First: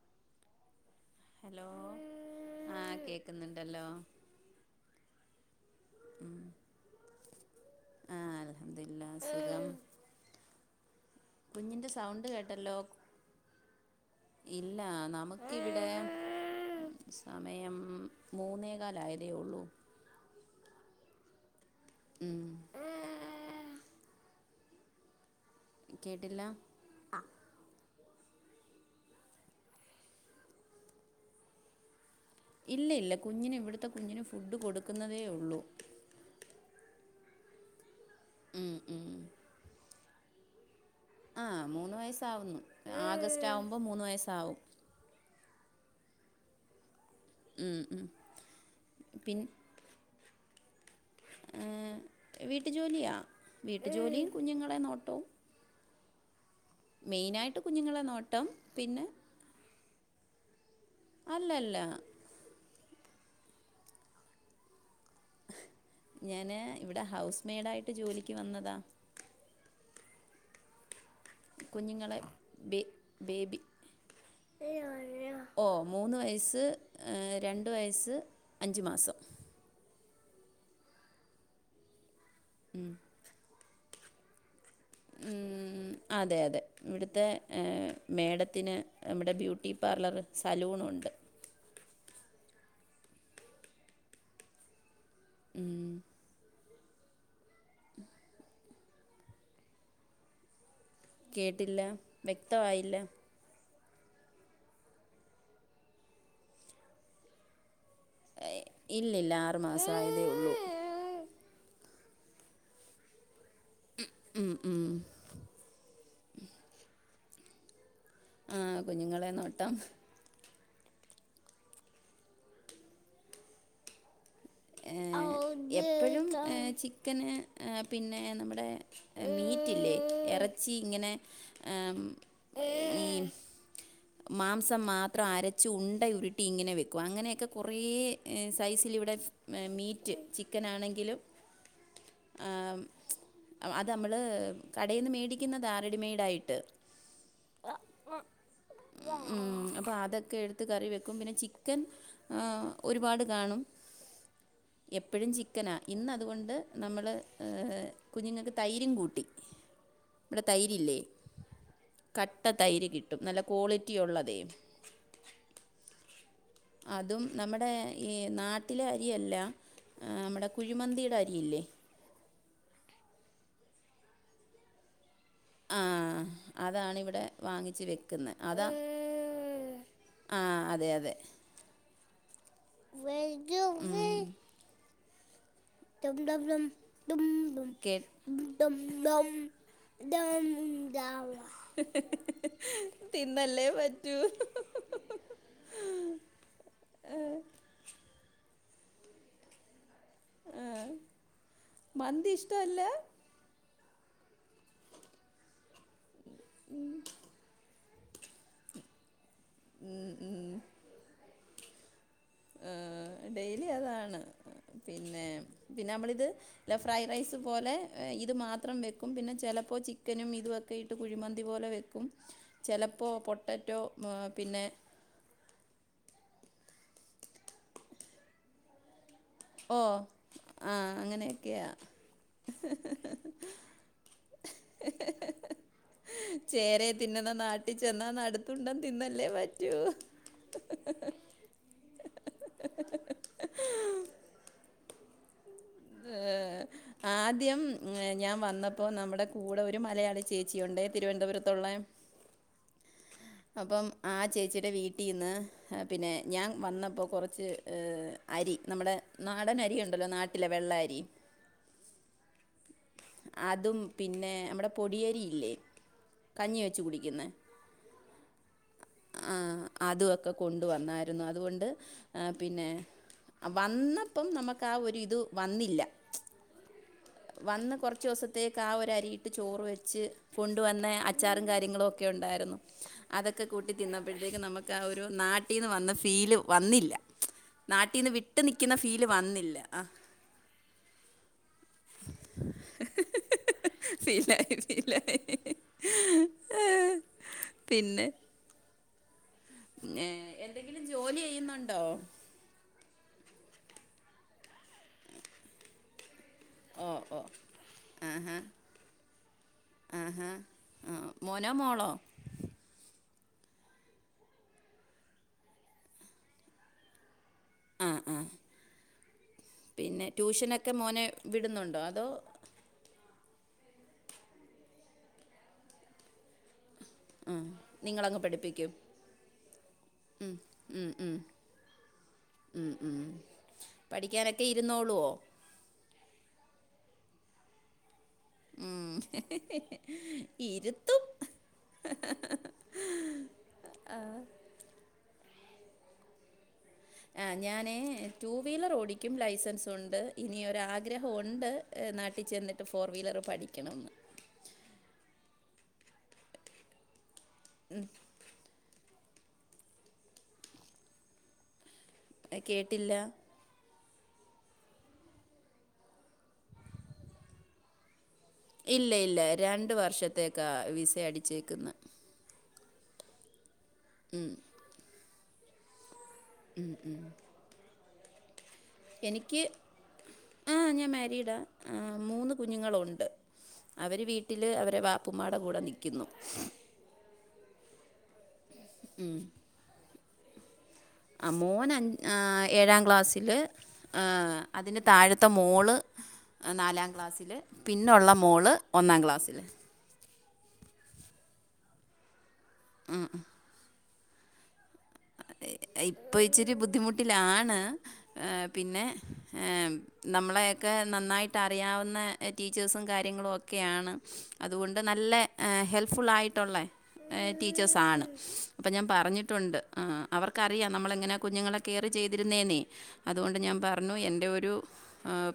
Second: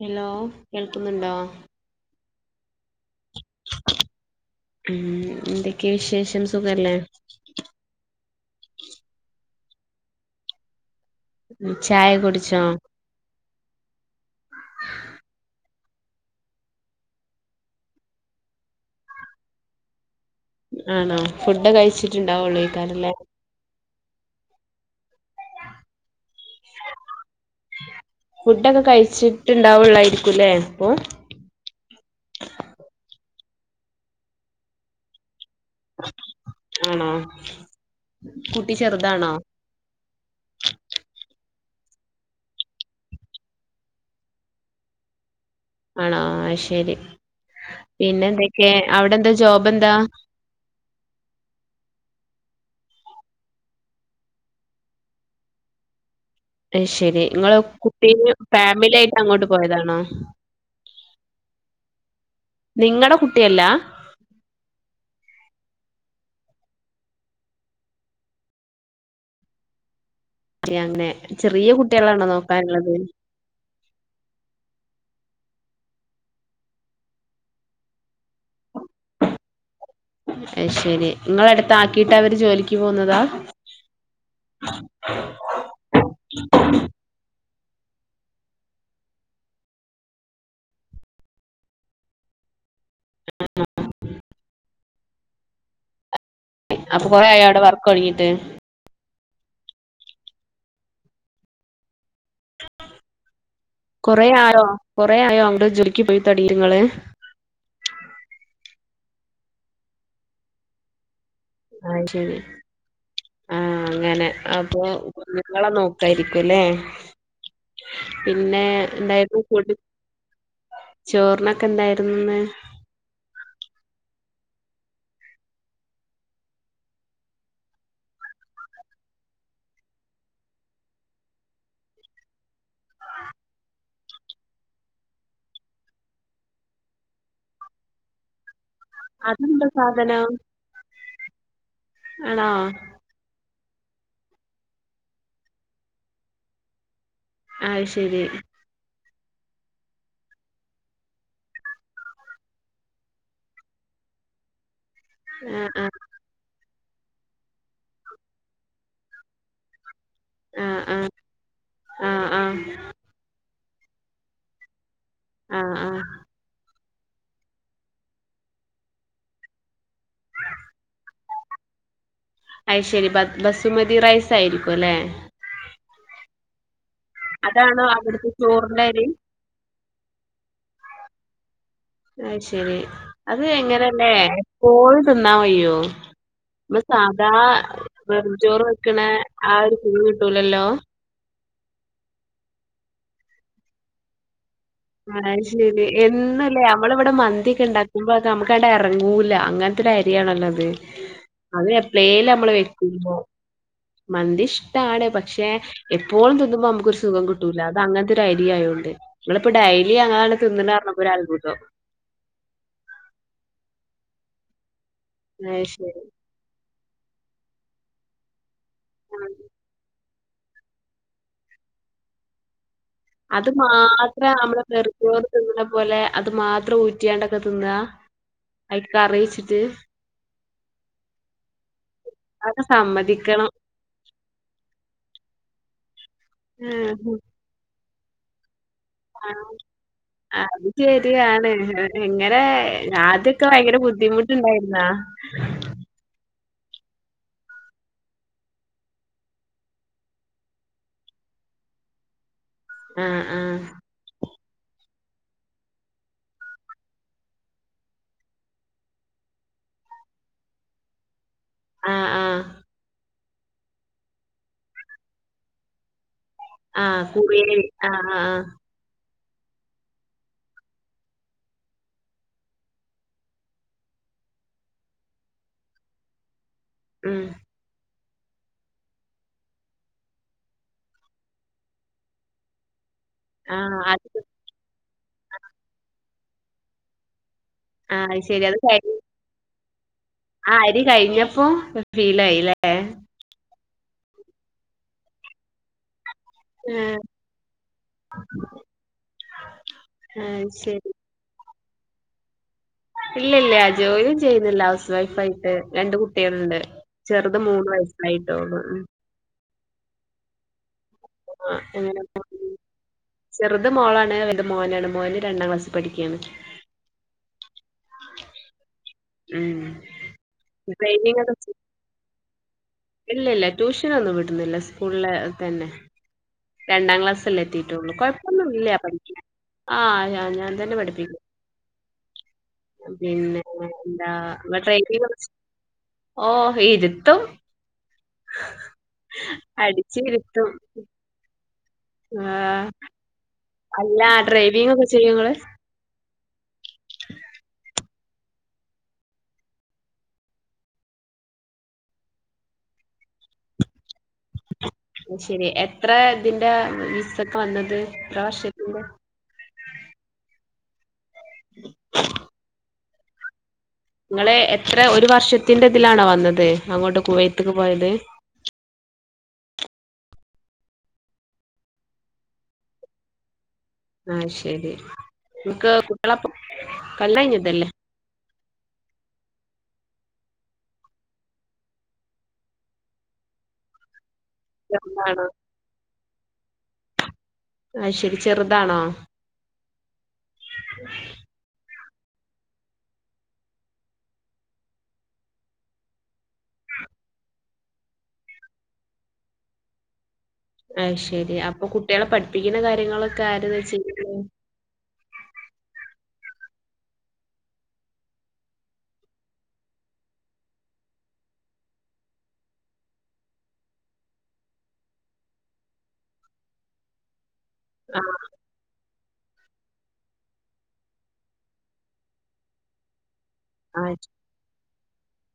Hello കേൾക്കുന്നുണ്ടോ ഓ ആഹ് കേക്കുന്നുണ്ടല്ലോ ഉം എന്തൊക്കെ വിശേഷം സുഖല്ലേ ആഹ് അൽഹുദുല്ലാ സുഖം ഉം കുഞ്ഞിന്റെ ചായ സൗണ്ട് കുടിച്ചോ കേട്ടല്ലോ ഇല്ല നമുക്കിവിടെ സമയം മൂന്നേകാലായതേ ഉള്ളൂ ആണോ ഫുഡ് ഉം കഴിച്ചിട്ടുണ്ടാവുള്ളോ ഈക്കാരല്ലേ കേട്ടില്ല ഫുഡൊക്കെ കഴിച്ചിട്ട് ഇണ്ടാവുള്ളായിരിക്കുംല്ലേ ഇപ്പൊ ഇല്ല ഇല്ല കുഞ്ഞിന് ഇവിടുത്തെ കുഞ്ഞിന് ഫുഡ് കൊടുക്കുന്നതേ ഉള്ളൂ ആണോ ഉം കുട്ടി ഉം ചെറുതാണോ ആഹ് മൂന്ന് വയസ്സാവുന്നു ആഗസ്റ്റ് ആവുമ്പോ മൂന്ന് വയസ്സാവും ആണോ അയ്ശരി ഉം ഉം പിന്നെ എന്തൊക്കെ അവിടെ എന്താ ജോബ് എന്താ എ് ഹ് വീട്ടുജോലിയാ വീട്ടു ജോലീം കുഞ്ഞുങ്ങളെ നോട്ടോം അയ് ശരി ഇങ്ങള് മെയിനായിട്ട് കുഞ്ഞുങ്ങളെ കുട്ടീനെ നോട്ടം ഫാമിലി പിന്നെ ആയിട്ട് അങ്ങോട്ട് പോയതാണോ അല്ലല്ല നിങ്ങടെ കുട്ടി അല്ലാ എഹ് ഞാന് ഇവിടെ ഹൗസ് മെയ്ഡ് ആയിട്ട് ജോലിക്ക് വന്നതാ [unintelligible] അങ്ങനെ ചെറിയ കുഞ്ഞുങ്ങളെ കുട്ടികളാണോ ബേ നോക്കാന്ള്ളത് ബേബി ഓ മൂന്ന് വയസ്സ് എ രണ്ട് വയസ്സ് അഞ്ച് മാസം അയ്ശരി ങ്ങളെ അടുത്ത് ആക്കിട്ട് അവര് ജോലിക്ക് പോവുന്നതാ [inaudible] ഉം അതെ അതെ ഇവിടുത്തെ എ മേടത്തിന് മ്മടെ ബ്യൂട്ടി പാർളറ് സലൂണുണ്ട് ഉം അപ്പൊ കൊറേ ആയവിടെ വർക്കൊടങ്ങീട്ട് കേട്ടില്ല വ്യക്തവായില്ല കൊറേ ആറോ കൊറേ ആയോ [unintelligible] ജോലിക്ക് പോയി തൊടങ്ങിങ്ങള് എ ഇല്ല ഇല്ല ആറു മാസം ആയതേ ഉള്ളൂ [unintelligible] ആ അങ്ങനെ ഉം, അപ്പൊ ഉം. [unintelligible] നോക്കായിരിക്കും ല്ലേ ആ പിന്നെ കുഞ്ഞുങ്ങളെ [unintelligible] ഫുഡ് നോട്ടം ചോറിനൊക്കെ എന്തായിരുന്നുന്ന് എ എപ്പഴും ഏ ചിക്കന് എ പിന്നെ നമ്മുടെ മീറ്റില്ലേ എറച്ചി ഇങ്ങനെ എ ഉം [unintelligible] മാംസം മാത്രം അരച്ചു ഉണ്ട ഉരുട്ടി ഇങ്ങനെ വെക്കും അങ്ങനെയൊക്കെ കൊറേ സൈസ്ൽ [unintelligible] [unintelligible] അതെന്താ മീറ്റ് സാധനം ചിക്കനാണെങ്കിലും ആണോ എ ഉം അത് മ്മള് കടേന്ന് മേടിക്കുന്നതാ റെഡിമൈടായിട്ട് അയ്ശരി ഉം അപ്പൊ അതൊക്കെ എടുത്ത് കറി വെക്കും പിന്നെ ചിക്കൻ എ ഒരുപാട് കാണും എപ്പഴും ആഹ് ചിക്കനാ ആഹ് ഇന്ന് അതുകൊണ്ട് നമ്മള് എ കുഞ്ഞുങ്ങൾക്ക് തൈരും കൂട്ടി [unintelligible] ആഹ് തൈരില്ലേ ആഹ് ആഹ് കട്ട ആഹ് തൈര് കിട്ടും നല്ല ക്വാളിറ്റി ഒള്ള [unintelligible] ആ ആ അതും നമ്മടെ ഈ നാട്ടിലെ അരിയല്ല [unintelligible] മ്മടെ കുഴിമന്തിടെ അരി ഇല്ലേ അയ്ശരി [unintelligible] ബസുമതി റൈസ് ആയിരിക്കുല്ലെ ആ അതാണിവിടെ വാങ്ങിച്ചു അതാണോ അവിടുത്തെ വെക്കുന്നെ അതാ ചോറിന്റെ അരി [inaudible] ആ അതെ അതെ അയ്ശെരി അത് എങ്ങനല്ലേ [unintelligible] തിന്നാൻ [unintelligible] [inaudible] നമ്മള് സാധാ വെറുംചോറ് വെക്കണ ആ ഒരു സുഖം കിട്ടൂലല്ലോ തിന്നല്ലേ പറ്റു [unintelligible] എന്നുലെ അമ്മള് ഇവിടെ മന്തിയൊക്കെ ഉണ്ടാക്കുമ്പോക്കെ അമക്കങ്ങടെ എറങ്ങൂല [unintelligible] [unintelligible] അരിയാണല്ലത് അത് എപ്പളെല് മന്തി അമ്മള് ഇഷ്ടമല്ല വെക്കുമ്പോ [unintelligible] [unintelligible] പക്ഷെ എപ്പോഴും തിന്നുമ്പോൾ നമുക്കൊരു സുഖം കിട്ടൂല അത് അങ്ങനത്തൊരു അരിയായൊണ്ട് പ്പൊ ഡെയ്ലി [unintelligible] തിന്ന്ണ് പറഞ്ഞപ്പോ ഒരത്ഭുതം ഉം ഡെയിലി അതാണ് പിന്നെ അത് പിന്നെ ശരി അമ്മളിത് [unintelligible] ഫ്രൈഡ് റൈസ് പോലെ ഇത് മാത്രം വെയ്ക്കും ആ. പിന്നെ ചെലപ്പോ ചിക്കനും ഇതൊക്കെ ഇട്ട് കുഴിമന്തി പോലെ [unintelligible] [unintelligible] ചെലപ്പോ അത് പൊട്ടറ്റോ ഉ മാത്രം പിന്നെ [unintelligible] അത് മാത്രം ഊട്ടിയാണ്ട് ആ തിന്നാ ആയില്ക് [unintelligible] ഓ ആ അങ്ങനെയൊക്കെയാ അത് സമ്മതിക്കണം [inaudible] [unintelligible] [unintelligible] ആ തിന്നല്ലേ ആ. പറ്റൂ അത് ശെരിയാണ് എങ്ങനെ ആദ്യൊക്കെ ഭയങ്കര ബുദ്ധിമുട്ടുണ്ടായിരുന്നാ ഏഹ് ആദ്യം ഏ ഞാൻ വന്നപ്പോ നമ്മുടെ കൂടെ ഒരു മലയാളി ചേച്ചിയുണ്ടേ തിരുവനന്തപുരത്തുള്ളേ. ആഹ് ആഹ്. അപ്പം ആ ചേച്ചിയുടെ വീട്ടിന്ന് പിന്നെ ഞാൻ വന്നപ്പോ കൊറച്ച് ഏ അരി നമ്മുടെ നാടൻ അരി ഉണ്ടല്ലോ നാട്ടിലെ വെള്ള അരി ആഹ് ആഹ്. അതും പിന്നെ നമ്മടെ പൊടിയരിയില്ലേ? ആഹ് കുറി അരി ആ ആ ആ ആഹ്, അത് ഒക്കെ കൊണ്ടുവന്നായിരുന്നു. അതുകൊണ്ട് ആ പിന്നെ അ വന്നപ്പം നമ്മക്ക് ആ ഒരു ഇത് വന്നില്ല. വന്ന് കുറ ച്ചോസത്തേക്ക് ആ ഒരു അരിയിട്ട് ചോറ് വെച്ച് കൊണ്ട് വന്നെ അച്ചാറും കാര്യങ്ങളും ഒക്കെ ഉണ്ടായിരുന്നു. അതൊക്കെ കൂട്ടി ആഹ് അത് തിന്നപ്പോഴത്തേക്കും നമുക്ക് ആ ഒരു നാട്ടീന്ന് വന്ന ഫീല് വന്നില്ല. ആഹ് നാട്ടിന്ന് അത് വിട്ട് ശരി. അത് നിക്ക്ന്ന കഴിഞ്ഞ് ഫീല് വന്നില്ല. ആ ആ അരി കഴിഞ്ഞപ്പോ [unintelligible] ല്ലേ? ഫീലായി ഫീലായി. ആഹ് പിന്നെ ഏഹ്, അത് എന്തെങ്കിലും ശരി. ജോലി ചെയ്യുന്നുണ്ടോ? ഇല്ലില്ല ജോലി ചെയ്യുന്നില്ല. ഹൗസ് വൈഫ് ആയിട്ട് രണ്ട് കുട്ട്യേൾണ്ട് ഓ ഓ ചെറുത് മൂന്ന് ആഹാ വയസ്സായിട്ടോള്ളൂ ഉം ആഹാ! ആ മോനോ [unintelligible] മോളോ എങ്ങനെ [unintelligible] ചെറുത് മോളാണ് വൽത് മോനാണ് മോന് രണ്ടാം ക്ലാസ് പഠിക്ക്യാണ്. ആ ആ പിന്നെ ട്യൂഷനൊക്കെ മോനെ ട്രെയിനിങ്ങൊക്കെ വിടുന്നുണ്ടോ? അതോ ഇല്ല ഇല്ല ട്യൂഷനൊന്നും വിടുന്നില്ല. സ്കൂൾല് തന്നെ രണ്ടാം ഉം. ക്ലാസ്സല്ലേ എത്തിയിട്ടുള്ളൂ. നിങ്ങളങ്ങ് കൊഴപ്പൊന്നു പഠിപ്പിക്കും ഇല്ല പഠിക്കാൻ ആഹ് അ ഉം, ഞാൻ തന്നെ ഉം, ഉം, പഠിപ്പിക്കും. ഉം, ഉം. പിന്നേ എന്താ പഠിക്കാനൊക്കെ വ് ഇരുന്നോളുവോ [unintelligible] ഓഹ് ഇരുത്തും ഉം, ഇരുത്തും. ആഹ്, അല്ല ഡ്രൈവിംഗ് ഒക്കെ ചെയ്യോങ്ങള്? ആഹ് ഞാനേ ടു വീലർ ഓടിക്കും. ലൈസൻസ് ഉണ്ട് ഇനി ഒര് ആഗ്രഹം ഉണ്ട് നാട്ടിൽ ചെന്നിട്ട് ട്ട് ഫോർ വീലർ പഠിക്കണം ന്ന് അത് ശരി എത്ര ഇതിന്റെ വിസ ഒക്കെ വന്നത്? എത്ര വർഷത്തിന്റെ, [inaudible] എ കേട്ടില്ല. നിങ്ങള് എത്ര ഒരു വർഷത്തിന്റെ ഇതിലാണോ വന്നത് അങ്ങോട്ട് കുവൈത്ത്ക്ക് പോയത്? ഇല്ല ഇല്ല രണ്ട് വർഷത്തേക്കാ വിസ അടിച്ചേക്കുന്നെ. ആഹ് ഉം. ശരി ഇങ്ങക്ക് കുട്ടിയളപ്പം കല്യാണം കഴിഞ്ഞതല്ലേ? എനിക്ക് ആഹ് ഞാൻ മാരീഡാ മൂന്ന് കുഞ്ഞുങ്ങളുണ്ട്. അവര് വീട്ടില് അവരെ ചെറുതാണോ വാപ്പുമ്മാടെ കൂടെ നിക്കുന്നു. അയ് ശരി ചെറുതാണോ? [inaudible] ആ മോൻ അ ഏഴാം ക്ലാസ്സില് ആഹ് അതിന് താഴത്തെ മോള് അ നാലാം ക്ലാസ്സില്, പിന്നൊള്ള മോള് ഒന്നാം ക്ലാസ്സില് അയ് ശെരി അപ്പൊ കുട്ടിയളെ പഠിപ്പിക്കണ കാര്യങ്ങളൊക്കെ ആരാ ചെയ്യുന്നെ? അതെ ഇപ്പൊ ഇച്ചിരി ബുദ്ധിമുട്ടിലാണ്. പിന്നെ ഏ നമ്മളെയൊക്കെ നന്നായിട്ട് അറിയാവുന്ന ടീച്ചേഴ്സും കാര്യങ്ങളും ഒക്കെയാണ്. അതുകൊണ്ട് നല്ല ഹെൽപ്ഫുൾ ആയിട്ടുള്ളേ ടീച്ചേഴ്സ് ആണ് ആഹ് അപ്പം ഞാൻ പറഞ്ഞിട്ടുണ്ട് ആഹ് അവർക്കറിയാം നമ്മള് എങ്ങനെയാ കുഞ്ഞുങ്ങളെ കെയറ് ചെയ്തിരുന്നേെന്നേ അതുകൊണ്ട് ഞാൻ ആഹ് പറഞ്ഞു എൻ്റെ ഒരു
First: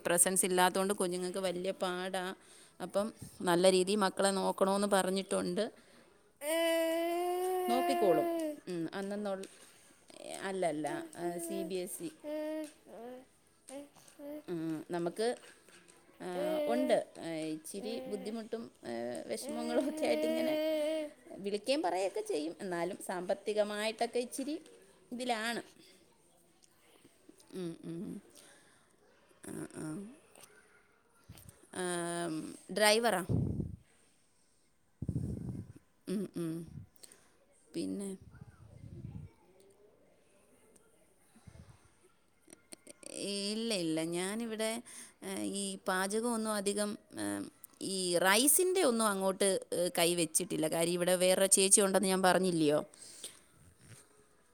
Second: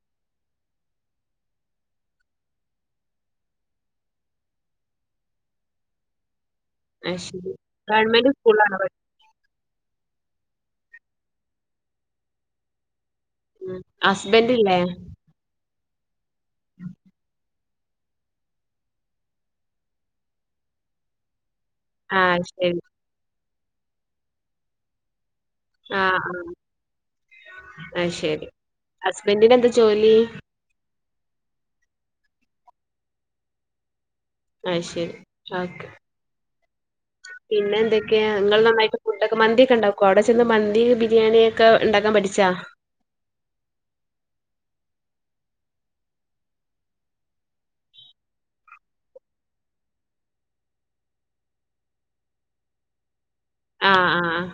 പ്രസൻസ് ഇല്ലാത്ത കൊണ്ട് കുഞ്ഞുങ്ങൾക്ക് വല്യ പാടാ അപ്പം നല്ല രീതി മക്കളെ നോക്കണോന്ന് പറഞ്ഞിട്ടുണ്ട് അത് ശരി. നോക്കിക്കോളും ഗവൺമെന്റ് സ്കൂളിലാണോ ഇന്ന് അന്നന്നൊള് അല്ലല്ല സി ബി എ സി പഠിക്കുന്നത്? ഉം ഹസ്ബൻഡില്ലേ? നമുക്ക് ഏഹ് ഉണ്ട് ഹൈ ഇച്ചിരി ബുദ്ധിമുട്ടും വിഷമങ്ങളും ഒക്കെ ആയിട്ട് ഇങ്ങനെ വിളിക്കുകയും പറയുകയൊക്കെ ആഹ് അത് ചെയ്യും ശരി. എന്നാലും സാമ്പത്തികമായിട്ടൊക്കെ ഇച്ചിരി ഇതിലാണ് ആഹ് ആഹ് ഉം ഉം അയ് ശരി ഹസ്ബന്റിന് എന്താ ജോലി ആഹ് ഡ്രൈവറാ അഹ് ശരി ഓക്കെ ഉം ഉം പിന്നെ എന്തൊക്കെയാ നിങ്ങൾ നന്നായിട്ട് ഫുഡൊക്കെ മന്തി ഒക്കെ ഉണ്ടാക്കോ അവിടെ ചെന്ന് മന്തി ബിരിയാണി ഒക്കെ ഉണ്ടാക്കാൻ പഠിച്ചാ ഇല്ല ഇല്ല ഞാനിവിടെ ഈ പാചകം ഒന്നും അധികം ഏഹ് ഈ റൈസിന്റെ ഒന്നും അങ്ങോട്ട് കൈ വെച്ചിട്ടില്ല കാര്യം ഇവിടെ വേറൊരു ചേച്ചി ഉണ്ടെന്ന് ഞാൻ പറഞ്ഞില്ലിയോ ആഹ് ആഹ് ആഹ്.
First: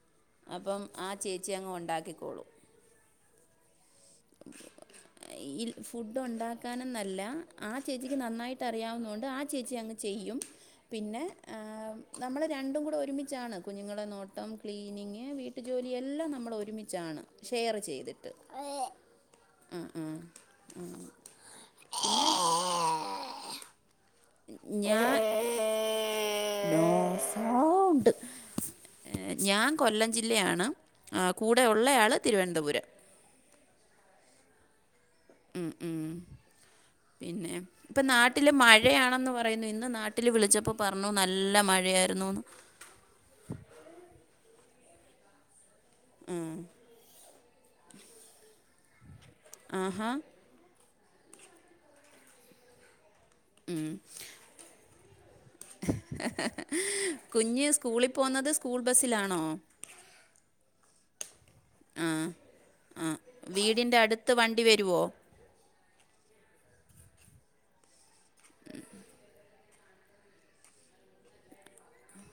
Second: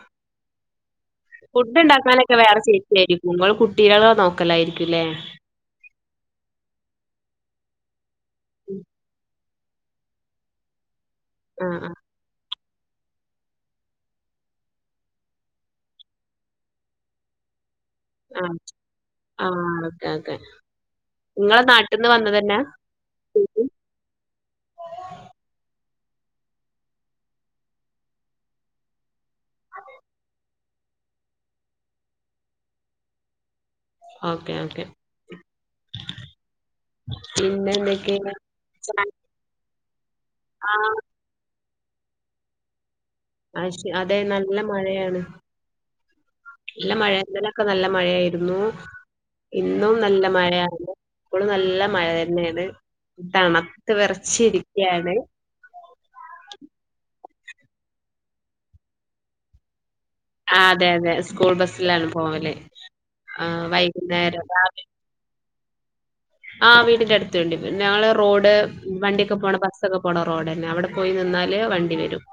അപ്പം ആ ചേച്ചി അങ്ങ് ഉണ്ടാക്കിക്കോളും നെരിക്കുംപോൾ കുട്ടികളെ നോക്കലായിരിക്കുംല്ലേ ഈ ഫുഡ് ഉണ്ടാക്കാനെന്നല്ല ആ ചേച്ചിക്ക് നന്നായിട്ട് അറിയാവുന്ന കൊണ്ട് ആ ചേച്ചി അങ്ങ് ചെയ്യും പിന്നെ ആഹ് ആഹ് നമ്മള് രണ്ടും കൂടെ ഒരുമിച്ചാണ് കുഞ്ഞുങ്ങളെ നോട്ടം ക്ലീനിങ് വീട്ടു ജോലി എല്ലാം നമ്മള് ഒരുമിച്ചാണ് ഷെയർ ചെയ്തിട്ട് ആഹ് ആഹ് ആ ഓക്കെ ഓക്കെ നിങ്ങള് നാട്ടിന്ന് വന്നതന്നാ ശരിക്കും ഞ് ഞാൻ നോ സൗണ്ട് ഞാൻ കൊല്ലം ജില്ലയാണ് കൂടെ ഉള്ളയാള് തിരുവനന്തപുരം ഓക്കെ ഓക്കെ ഉം ഉം പിന്നെ ഇപ്പം നാട്ടില് മഴയാണെന്ന് പറയുന്നു ഇന്ന് നാട്ടില് വിളിച്ചപ്പോ ആഹ് പറഞ്ഞു നല്ല ല്ല മഴയായിരുന്നൂന്ന് അയ്‌ശു അതെ നല്ല മഴയാണ് ഉം നല്ല മഴയാ ഇന്നലെയൊക്കെ നല്ല മഴയായിരുന്നു ഇന്നും ആഹാ നല്ല മഴയാണ് ഇപ്പൊള് നല്ല മഴ തന്നെയാണ് ഉം. തണുത്ത് വിറച്ച് ഇരിക്കയാണ് കുഞ്ഞ് സ്കൂളിൽ പോകുന്നത് സ്കൂൾ ബസ്സിലാണോ ആഹ് അതെ അതെ സ്കൂൾ ബസ്സിലാണ് ആ പോവല്ലേ ആ വീടിൻ്റെ അടുത്ത് വൈകുന്നേരം വണ്ടി രാവില വരുമോ ആഹ് വീടിന്റെ അടുത്ത് വണ്ടി വരും ഞങ്ങളെ റോഡ് വണ്ടിയൊക്കെ പോണ ബസ്സൊക്കെ പോണ റോഡന്നെ അവിടെ പോയി നിന്നാല് വണ്ടി വരും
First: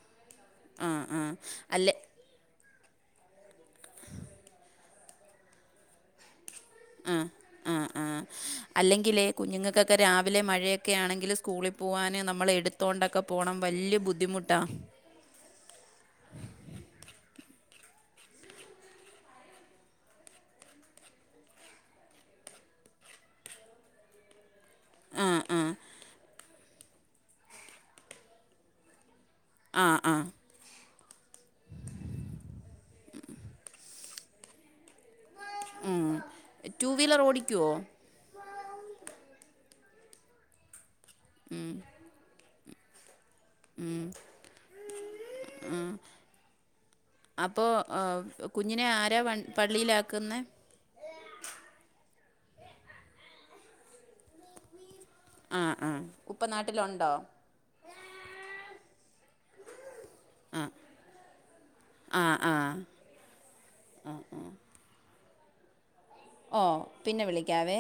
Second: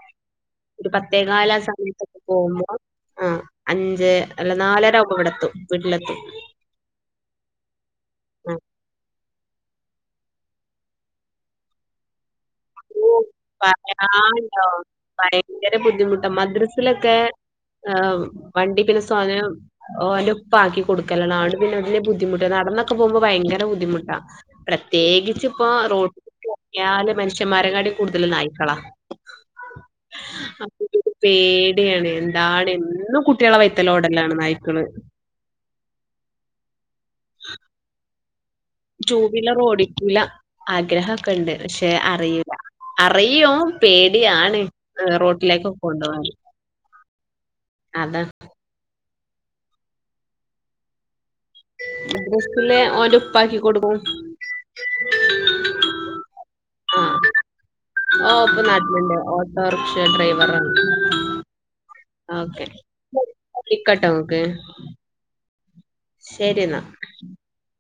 ഒരു ആഹ് ആഹ് പത്തേകാല് ആ അല്ലെ സമയത്തൊക്കെ പോകുമ്പോ ആ അഞ്ച് അല്ല നാലര ആവുമ്പോ ഇവിടെ എത്തും വീട്ടിലെത്തും ആഹ് ആഹ് ആഹ് ഉം. അല്ലെങ്കിലേ കുഞ്ഞുങ്ങൾക്കൊക്കെ രാവിലെ മഴയൊക്കെ ആണെങ്കില് സ്കൂളിൽ പോകാന് നമ്മൾ ഓ എടുത്തോണ്ടൊക്കെ പോണം വല്ല്യ ബുദ്ധിമുട്ടാ പറയാണ്ടോ ഭയങ്കര ബുദ്ധിമുട്ടാ മദ്രസിലൊക്കെ ഏഹ് വണ്ടി പിന്നെ സ്വാധനം ഓന്റാപ്പാക്കി കൊടുക്കലാണ് ആണ്ട് പിന്നെ അതിന്റെ ബുദ്ധിമുട്ട് നടന്നൊക്കെ പോകുമ്പോ ഭയങ്കര ബുദ്ധിമുട്ടാ ആ പ്രത്യേകിച്ച് ആ ഇപ്പം റോട്ടില് ഇറങ്ങിയാല് മനുഷ്യന്മാരെങ്ങാണ്ടിം കൂടുതല് നായിക്കളാ ആ ആ [unintelligible] പേടിയാണ് എന്താണ് എന്നും കുട്ട്യാളെ വൈത്തലോടലാണ് നായ്ക്കള് ആഹ് ടു വീലർ ഓടിക്കുവോ ടൂവിലർ ഓടിക്കൂല ആഗ്രഹൊക്കെ ഉണ്ട് പക്ഷെ അറയൂല അറിയും പേടിയാണ് റോട്ടിലേക്കൊക്കെ കൊണ്ടോവാന് അപ്പോ അതാ കുഞ്ഞിനെ ആരാ പള്ളിയിലാക്ക്ന്ന സ്സില് ഓന്റെ ഉപ്പാക്കി കൊടുക്കും ആഹ് ആഹ് ഉപ്പനാട്ടിലുണ്ടോ ആഹ് ഉപ്പ നാട്ടില്ണ്ട് റിക്ഷ ആ ഡ്രൈവറാണ് ആ ആ ഓക്കെ [unintelligible] ശരി എന്നാ ഓഹ് പിന്നെ വിളിക്കാവേ